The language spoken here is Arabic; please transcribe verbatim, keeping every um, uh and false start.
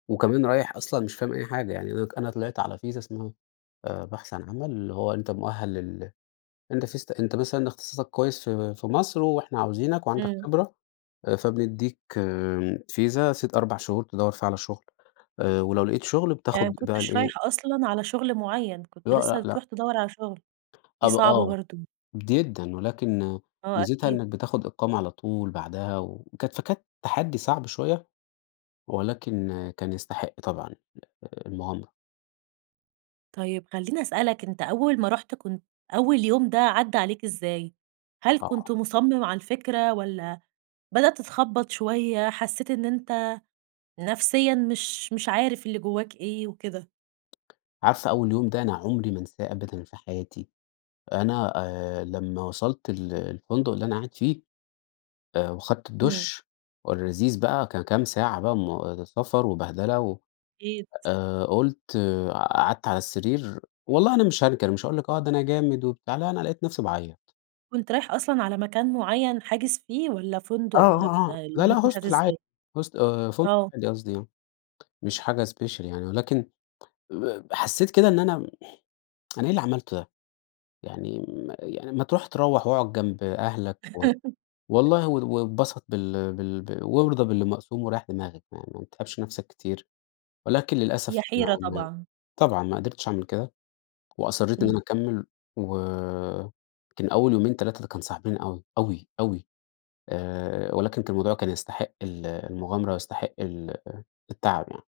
وكمان رايح أصلًا مش فاهم أي حاجة، يعني أنا ك أنا طلعت على فيزا اسمها آآ بحث عن عمل، اللي هو أنت مؤهل لل أنت فيزت أنت مثلًا اختصاصك كويس في في مصر وإحنا عاوزينك، وعندك إمم. خبرة، فبنديك آآ، فيزا ست أربع شهور تدوّر فيها على شغل. آآ، ولو لقيت شغل يعني ما بتاخد بقى كنتش رايح الإيه أصلًا على شغل معيّن، كنت لأ، لسه لأ، بتروح لأ. تدور على شغل. دي أب صعبة آه، برضو. جدًا، ولكن آه، ميزتها أكيد. إنك بتاخد إقامة على طول، بعدها وكت فكانت تحدي صعب شوية. ولكن كان يستحق طبعًا، المغامرة. طيب، خليني أسألك، أنت أول ما رُحت كنت أول يوم ده عدى عليك إزاي؟ هل كنت آه. مصمم على الفكرة؟ والّا بدأت تتخبط شوية حسيت إن أنت نفسيًا مش مش عارف اللي جواك إيه وكده؟ عارفة أول يوم ده أنا عمري ما أنساه أبدًا في حياتي. أنا آآ، لمّا وصلت ال الفندق اللي أنا قاعد فيه آآ، وأخدت إمم. الدش اللذيذ بقى ك كام ساعة بقى مو سفر وبهدلة و أكيد. آآ، قلت، قعدت على السرير، والله أنا مش هانكر مش هاقول لِك آه، ده أنا جامد وبتاع لأ، أنا لقيت نفسي باعيط. كنت رايح أصلًا على مكان معيّن، حاجز فيه والّا فندق آه، والّا ب آه، آه. لأ، الأمور لأ، مشيت Hostel العادي، إزاي؟ Host آآ، فندق آه. عادي قصدي يعني مش حاجة special يعني ولكن آآ، حسيت كده إن أنا، أنا إيه اللي عملته ده؟ يعني م يعني ما تروح تروّح وأقعد جنب أهلك، و والله و واتبسط بال بال وارضى باللي مقسوم وريّح دماغك، يعني ما تتعبش نفسك كتير. ولكن للأسف هي ما حيرة ما طبعًا. طبعًا ما قدرتش أعمل كده. وأصريت إن أنا إمم. أكمل وكان أول يومين تلاتة ده كانوا صعبين أوي، أوي، أوي. آآ، ولكن كان الموضوع كان يستحق ال المغامرة ويستحق ال التعب يعني.